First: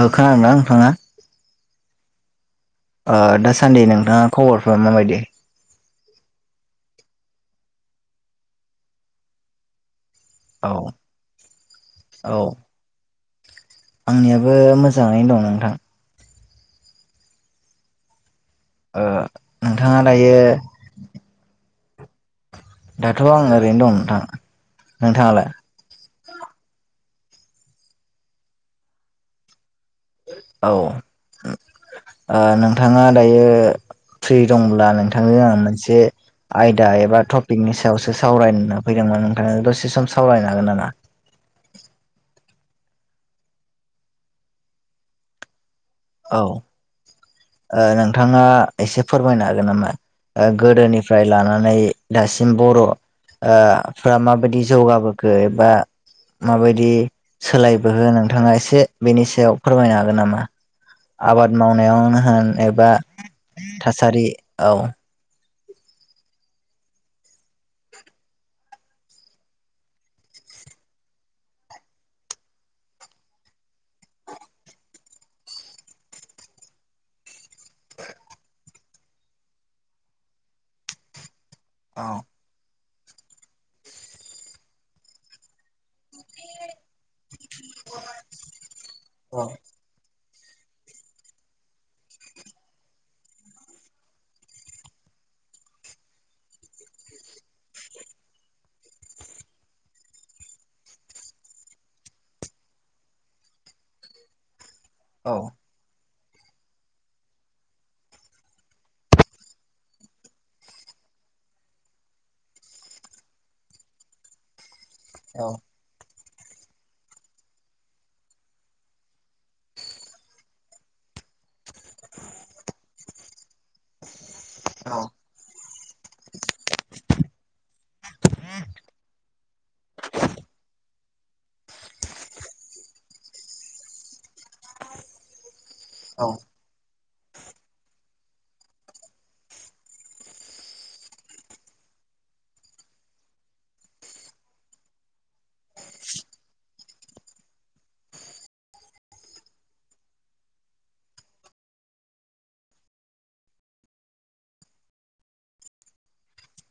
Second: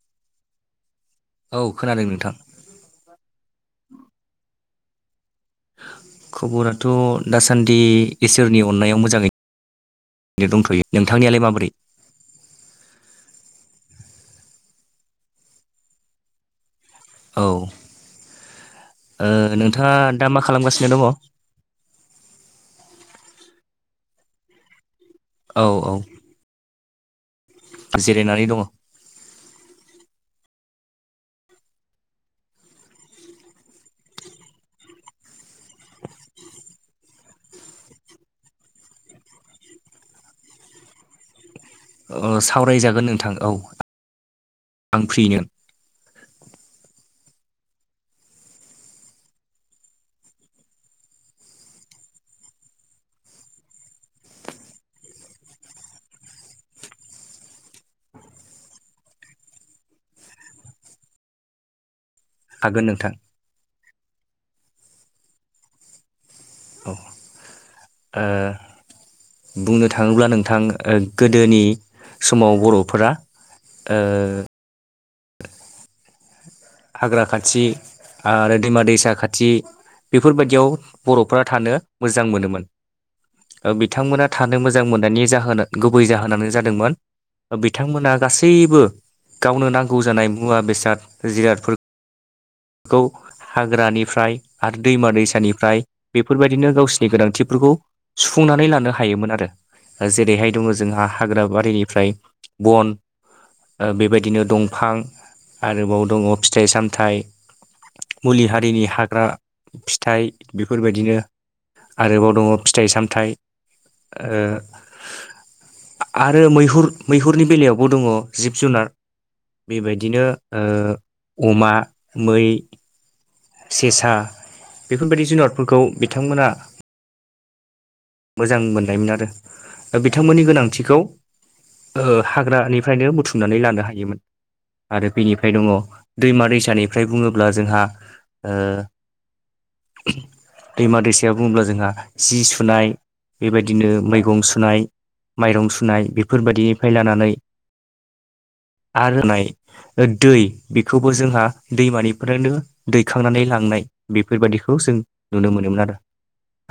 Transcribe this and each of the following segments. खोनादोंना नोंथाङा? औ खोनादों नोंथां दाासान्दि नोंथाङा खबरफ्रा माबायदि? खबराथ' दासान्दि इसोरनि अननायाव मोजाङै औ दंथ'यो नोंथांनियालाय माबोरै? औ आंनियाबो मोजाङैनो दं नोंथां। औ ओ नोंथाङा दा मा खालामगासिनो दङ? दाथ' आं ओरैनो दं नोंथां नोंथाङालाय औ औ जिरायनानै दङ औ नोंथाङा दायो फ्रि दंब्ला नोंथांजों आं मोनसे आयदा एबा टपिकनि सायावसो सावरायना फैदोंमोन ओंखायनो दसे सम सावरायनो हागोन नामा? सावरायजागोन नोंथां औ आं फ्रिनो औ नोंथाङा एसे फोरमायनो हागोन नामा? गोदोनिफ्राय लानानै दासिम बर' ओ फ्रा माबायदि जौगाबोखो एबा माबायदि सोलायबोहो नोंथाङा एसे बेनि सायाव फोरमायनो हागोन नामा? आबाद मावनायावनो होन हागोन एबा नोंथां थासारि औ औ ो बुंनो थाङोब्ला नोंथां गोदोनि समाव बर'फोरा ओ हाग्रा खाथि आरो दैमा दैसा खाथि बेफोरबायदियाव बर'फ्रा थानो औ मोजां मोनोमोन। ओ बिथांमोना थानो मोजां मोननायनि जाहोन गुबै जाहोनानो जादोंमोन। बिथांमोना गासैबो औ गावनो नांगौ जानाय मुवा बेसाद जिरादफोर खौ हाग्रानिफ्राय आरो दैमा दैसानिफ्राय बेफोरबायदिनो गावसिनि गोनांथिफोरखौ सुफुंनानै लानो हायोमोन आरो जेरैहाय दङ जोंहा हाग्रा बारिनिफ्राय बन बेबायदिनो दंफां औ आरोबाव दङ फिथाइ सामथाइ मुलि हारिनि हाग्रा फिथाइ बेफोरबायदिनो आरोबाव दङ फिथाइ सामथाइ ओ औ आरो मैहुर मैहुरनि बेलायावबो दङ जिब जुनार बेबायदिनो ओ अमा मै सेसा औ बेफोरबायदि जुनारफोरखौ बिथांमोना मोजां मोननायमोन आरो दा बिथांमोननि गोनांथिखौ ओ हाग्रानिफ्रायनो बुथुमनानै लानो हायोमोन आरो बिनिफ्राय दङ दैमा दैसानिफ्राय बुङोब्ला जोंहा ओ दैमा दैसाया बुङोब्ला जोंहा जि सुनाय बेबायदिनो मैगं सुनाय माइरं सुनाय बेफोरबायदिनिफ्राय लानानै आरो नाय [unintelligible] होनाय दै बेखौबो जोंहा दैमानिफोरनो थिखांनानै लांनाय बेफोरबायदिखौ जों नुनो मोनोमोन आरो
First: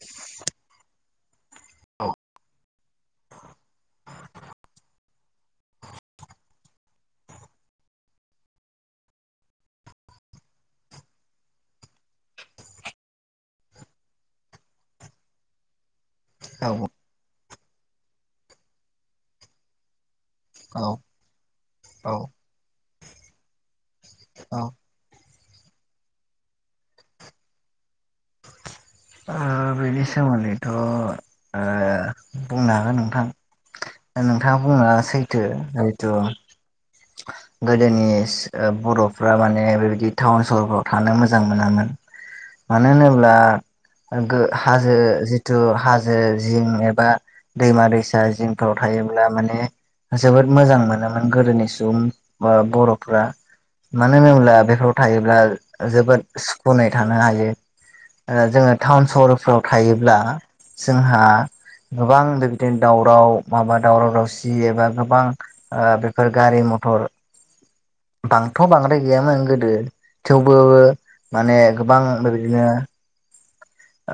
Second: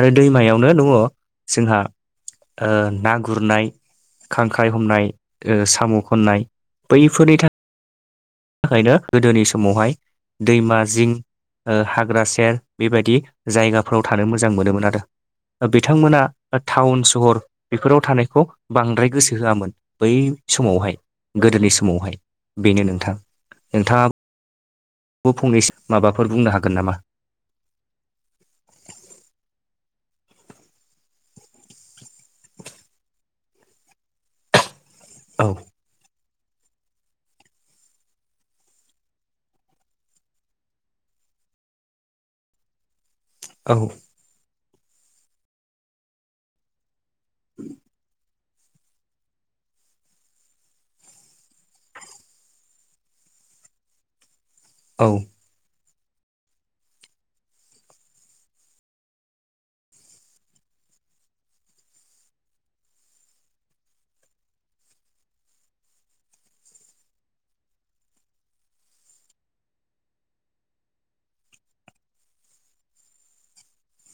आरो दैमायावनो दङ जोंहा ओ ना गुरनाय खांख्राइ हमनाय ओ साम' खननाय बैफोरनि था खायनो गोदोनि समावहाय दैमा जिं ओ हाग्रा सेर बेबायदि जायगाफोराव थानो मोजां मोनोमोन आरो बिथांमोना टाउन सहर बेफोराव थानायखौ बांद्राय गोसो होआमोन बै औ समावहाय गोदोनि औ समावहाय बेनो नोंथां नोंथाङा [unintelligible] फंनैसो माबाफोर बुंनो हागोन नामा? ओ बेनि सोमोन्दैथ' ओ बुंनो हागोन नोंथां दा नोंथाङा बुंनाया सैथो औ हैथ' गोदोनि बर'फ्रा माने बेबायदि टाउन सहरफ्राव थानो मोजां मोनामोन। मानो होनोब्ला औ गो हाजो जिथु हाजो जिं एबा दैमा दैसा जिं फ्राव थायोब्ला माने जोबोद मोजां मोनोमोन गोदोनि सुबुं बा बर'फ्रा मानो होनोब्ला बे फ्राव औ थायोब्ला जोबोद सुखुुनै थानो हायो। ओ जोङो टाउन सहरफ्राव थायोब्ला जोंहा गोबां बिदिनो दावराव माबा दावराव दावसि एबा गोबां ओ बेफोर गारि मथर बांथ' बांद्राय गैयामोन गोदो थेवबो माने गोबां ओरैनो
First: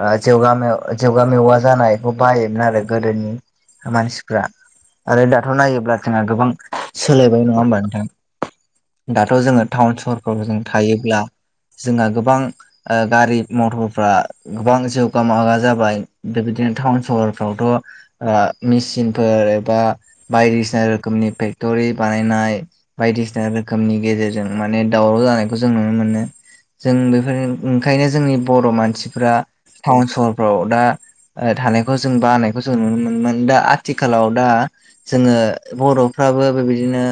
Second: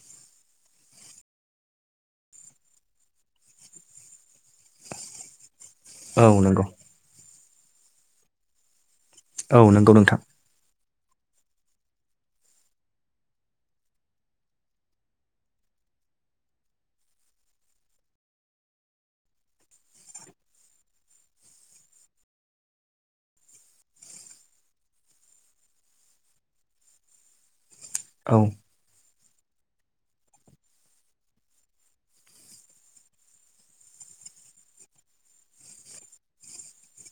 आ जेवगा मेव जेवगा मेवा जानायखौ बाहायोमोन आरो गोदोनि मानसिफ्रा आरो दाथ नायोब्ला जोंहा औ गोबां नंगौ सोलायबाय नङा होमबा नोंथां दाथ औ जोङो नंगौ टाउन नोंथां सहरफ्राव जों थायोब्ला जोंहा गोबां ओ गारि मथरफ्रा गोबां जौगा मागा जाबाय बेबायदिनो टाउन सहरफ्रावथ ओ मेसिनफोर एबा बायदिसिना रोखोमनि फेक्टरि बानायनाय बायदिसिना रोखोमनि गेजेरजों माने दावराव जानायखौ जों नुनो मोनो जों बेफोरजों ओंखायनो जोंनि औ बर' मानसिफ्रा टाउन सहरफ्राव दा थानायखौ जों बानायखौ जों नुनो मोनोमोन दा आथिखालाव दा जोङो बर'फ्राबो बेबायदिनो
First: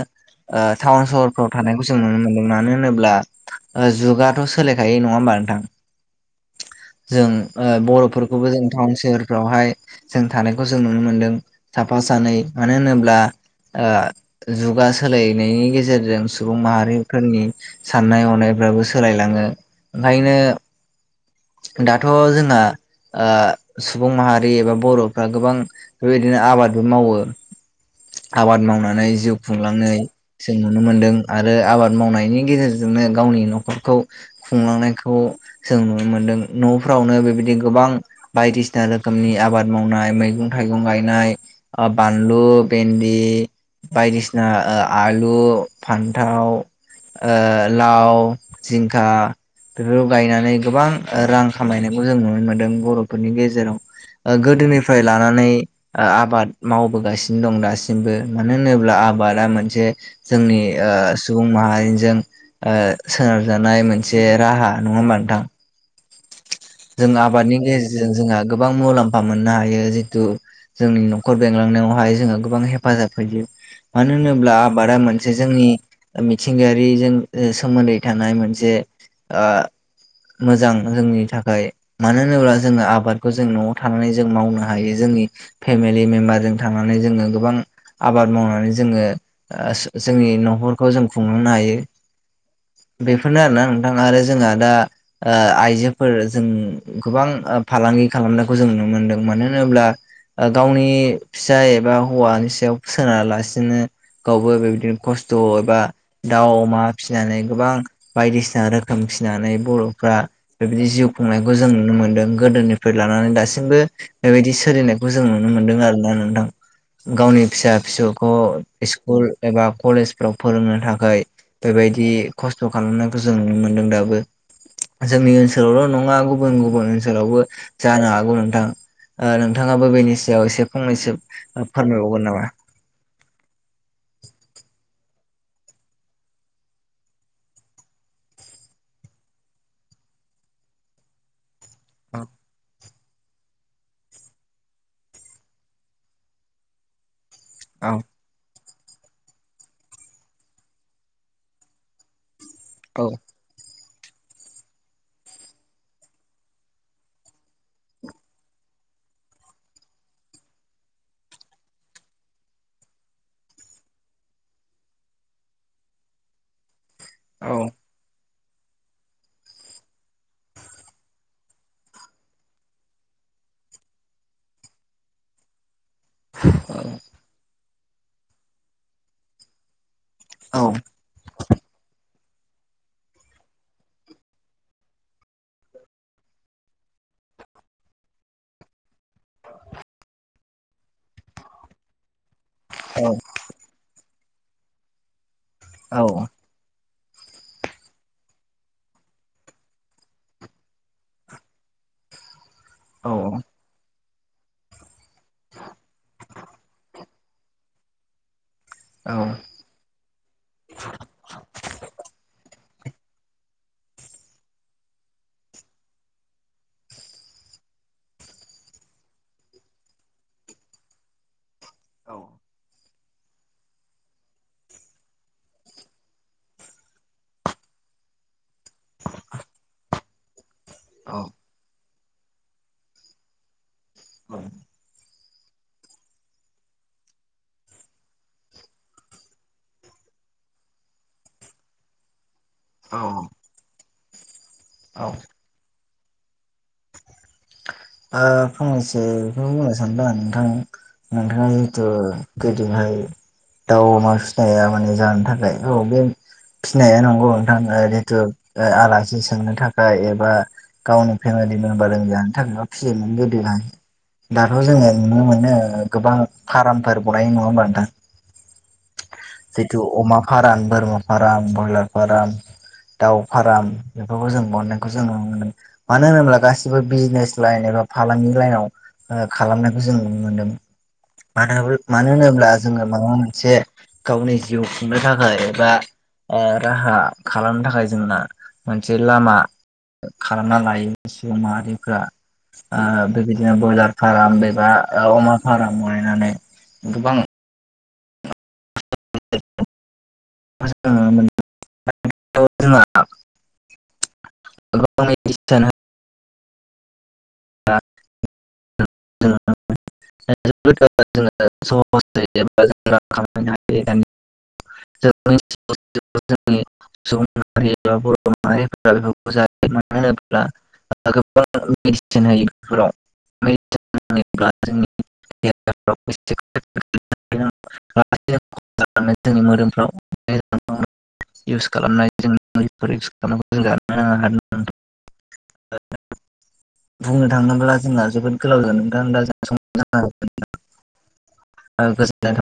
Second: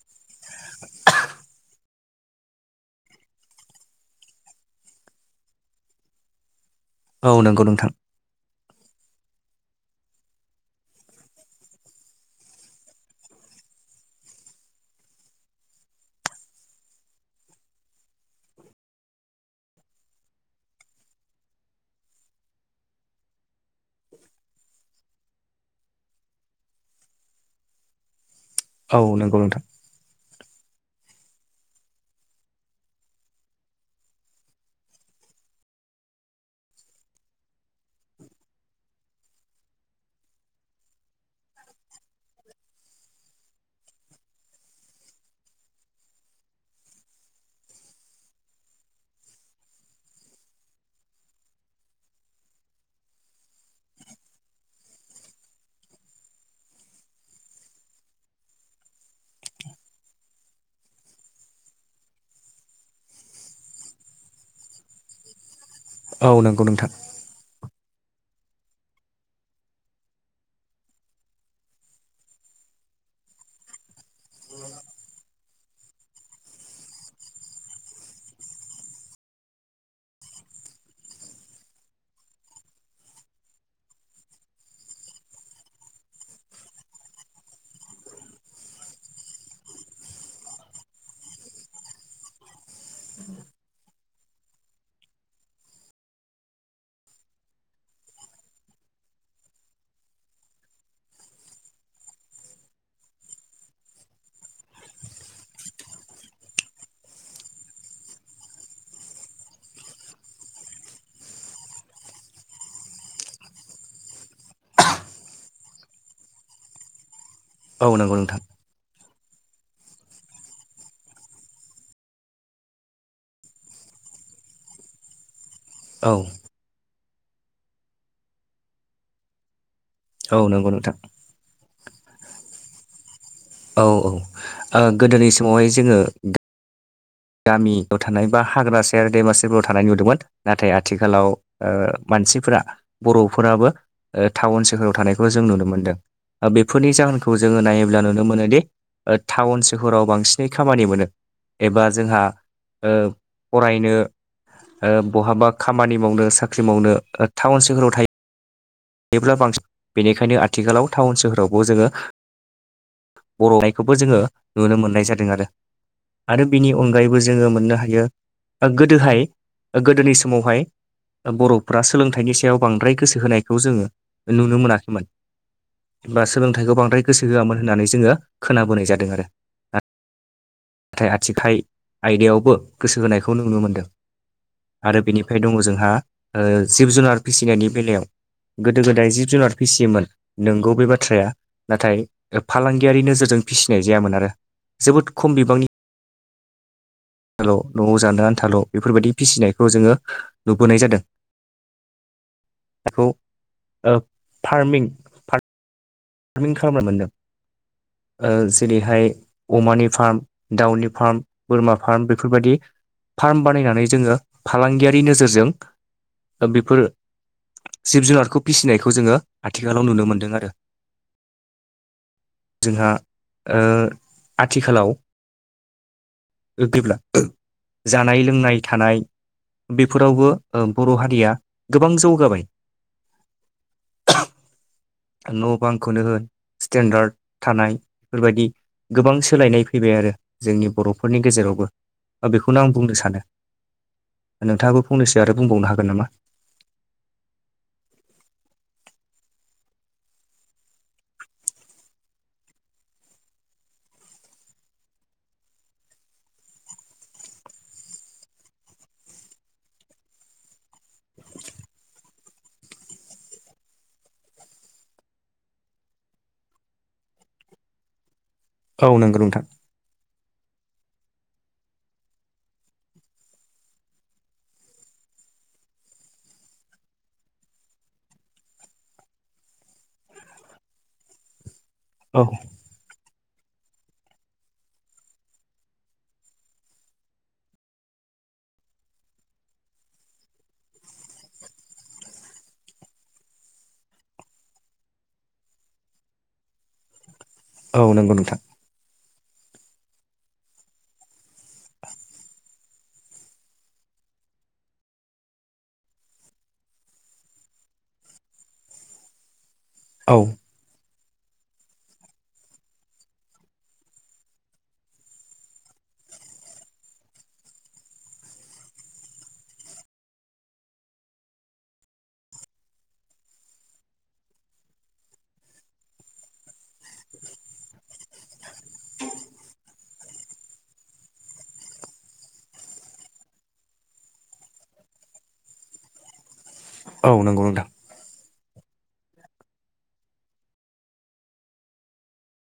ओ टाउन सहरफ्राव थानायखौ जों नुनो मोनदों मानो होनोब्ला जुगाथ सोलायखायो नङा होमबा नोंथां जों औ नंगौ ओ नोंथां बर'फोरखौबो जों टाउन सोहोरफ्रावहाय जों थानायखौ जों नुनो मोनदों साफा सानै मानो होनोब्ला ओ जुगा सोलायनायनि गेजेरजों सुबुं माहारिफोरनि साननाय हनायफ्राबो सोलायलाङो ओंखायनो दाथ जोंना ओ सुबुं माहारि एबा बर'फ्रा गोबां बेबायदिनो आबादबो मावो आबाद औ मावनानै जिउ नंगौ नोंथां खुंलांयै जों नुनो मोनदों आरो आबाद मावनायनि गेजेरजोंनो गावनि न'खरखौ खुंलांनायखौ जों नुनो मोन्दों न'फ्रावनो बेबायदि गोबां बायदिसिना रोखोमनि आबाद मावनाय मैगं थाइगं गायनाय अ बानलु भेन्दि बायदिसिना आलु फान्थाव ओ लाव जिंखा बेफोरखौ गायनानै गोबां ओ रां खामायनायखौ जों नुनो मोन्दों बर'फोरनि गेजेराव गोदोनिफ्राय लानानै आबाद मावबोगासिनो दं दासिमबो मानो होनोब्ला आबादा मोनसे जोंनि ओ सुबुं माहारिजों ओ सोनारजानाय मोनसे राहा नङा होमबा नोंथां औ नों जों आबादनि गेजेरजों जोंहा गोबां मुलाम्फा मोननो हायो जितु जोंनि न'खर बेंलांनायावहाय जोंङहा गोबां हेफाजाब होैयो मानो होनोब्ला आबादा मोनसे जोंनि मिथिंगायारिजों सोमोन्दै थानाय मोनसे ओ मोजां जोंनि थाखा य मानो होनोब्ला जोङो आबादखौ जों न'आव थानानै जों मावनो हायो जोंनि फेमिलि मेम्बारजों थांनानै जोङो गोबां आबाद मावनानै जोङो ओ सो जोंनि न'खरखौ जों खुंलांनो हायो बेफोरनो आरोना नोंथां आरो जोंहा दा आ आइजोफोर जों गोबां फालांगि खालामनायखौ जों नुनो मोनदों मानो होनोब्ला गावनि फिसाय एबा हौवानि सायाव सोना लासिनो गावबो बेबायदिनो खस्थ एबा दाउ अमा फिसिनानै गोबां बायदिसिना रोखोम फिसिनानै बर'फ्रा बेबायदि जिउ खुंनायखौ जों नुनो मोनदों गोदोनिफ्राय लानानै दासिमबो बेबायदि सोलिनायखौ जों नुनो मोनदों आरोना नोंथां गावनि फिसा औ नंगौ फिसौखौ नोंथां स्कुल एबा कलेजफ्राव फोरोंनो थाखाय बेबायदि खस्थ खालामनायखौ जों नुनो मोनदों दाबो जोंनि ओनसोलावल न औ ङा गुबुन गुबुन ओनसोलावबो जानो हागौ नोंथां नोंथाङाबो बेनि औ सायाव एसे नंगौ नोंथां फंनैसो फोरमायबावगोन नामा औ औ ओ गोदोनि समावहाय जोङो गामियाव थानाय बा हाग्रा सेर देमासिफोराव थानाय नुदोंमोन नाथाय आथिखालाव ओ औ मानसिफोरा बर'फोराबो ओ टाउन सोहराव थानायखौ जों नुनो मोनदों बेफोरनि जाउ खौ जोङो औ नायोब्ला नुनो मोनोदि ओ टाउन सोहोराव बांसिनै खामानि मोनो एबा जोंहा ओ औ फरायनो ओ बहाबा खामानि मावनो साख्रि मावनो टाउन सोहोराव थायो थब्ला बांसिन बेनिखायनो आथिखालाव टाउन सोहोरावबो जोङो बर'इखौबो जोङो नुनो मोननाय जादों आरो। आरो बिनि अनगायैबो जोङो औ मोननो हायो ओ गोदोहाय गोदोनि समावहाय बर'फ्रा सोलोंथाइनि सायाव बांद्राय गोसो होनायखौ जोङो नुनो मोनाखैमोन। बा सोलोंथाइखौ बांद्राय गोसो होआमोन होननानै जोङो खोनाबोनाय जादों आरो। औ नाथाय आथिखाल आयदायावबो गोसो होनायखौ नुनो मोनदों। आरो बेनिफ्राय दङ जोंहा ओ जिब जुनार फिसिनायनि बेलायाव गोदो गोदाय जिब जुनार फिसियोमोन नोंगौ बे बाथ्राया नाथाय औ फालांगियारि नोजोरजों फिसिनाय जायामोन आरो जोबोद खम बिबांनि। औ आथाल' न'आव जानो आन्थाल' बेफोरबायदि फिसिनायखौ जोङो नुबोनाय जादों। बेखौ औ ओ फार्मिं फार्मिं खालामना मोन्दों ओ जेरैहाय औ अमानि फार्म दाउनि फार्म बोरमा फार्म बेफोरबायदि फार्म बानायनानै जोङो फालांगियारि नोजोरजों ओ बेफोर जिब जुनारखौ फिसिनायखौ जोङो आथिखालाव नुनो मोन्दों आरो ‌। औ जोंहा ओ आथिखालाव [unintelligible] गेब्ला जानाय लोंनाय थानाय बेफोरावबो ओ बर' हारिया गोबां जौगाबाय। न' बांखौनो होन स्टेन्डार्ड थानाय बेफोरबायदि गोबां सोलायनाय फैबाय आरो जोंनि बर'फोरनि गेजेरावबो। बेखौनो आं औ बुंनो सानो नोंथाङाबो फंनैसो आरो बुंबावनो हागोन नामा? ओ फंनैसो बेखौ बुंनो सानदों नोंथां। नोंथां जों गोदोहाय दाउ अमा फिनाया माने जानो थाखाय औ बे फिनाया नंगौ नोंथां जितु ओ आलासि सोंनो थाखाय एबा गावनि फेमिलि मेम्बारजों जानो थाखायबा फिसियोमोन गोदोहाय। दाथ' जोङो नुनो मोनो ओ गोबां फार्मफोर बानाय नङा होनोमबा नोंथां। औ नंगौ नोंथां। जितु अमा फार्म बोरमा फार्म ब्रयलार फार्म दाउ फार्म बेफोरखौ जों बननायखौ जों नुनो मोनो। मानो होनोब्ला गासिबो बिजनेस लाइन एबा फालांगि लाइनाव ओ खालामनायखौ जों नुनो मोन्दों मानो मानो औ होनोब्ला जोङो माबा मोनसे गावनि जिउ खुंनो थाखाय एबा ओ राहा खालामनो थाखाय जोंना मोनसे लामा खालामना लायो सुबुं माहारिफोरा्। ओ बेबायदिनो ब्रयलार फार्ाम एबा अमा फार्म गनायनानै गोबां औ नंगौ नोंथां। [unintelligible] [unintelligible] औ [unintelligible] [unintelligible] [unintelligible] [unintelligible] [unintelligible] [unintelligible] जोंनि [unintelligible] [unintelligible] जोंनि मोदोमफ्राव [unintelligible] औ बुंनो नंगौ नोंथां थाङोब्ला जोंना जोबोद [unintelligible]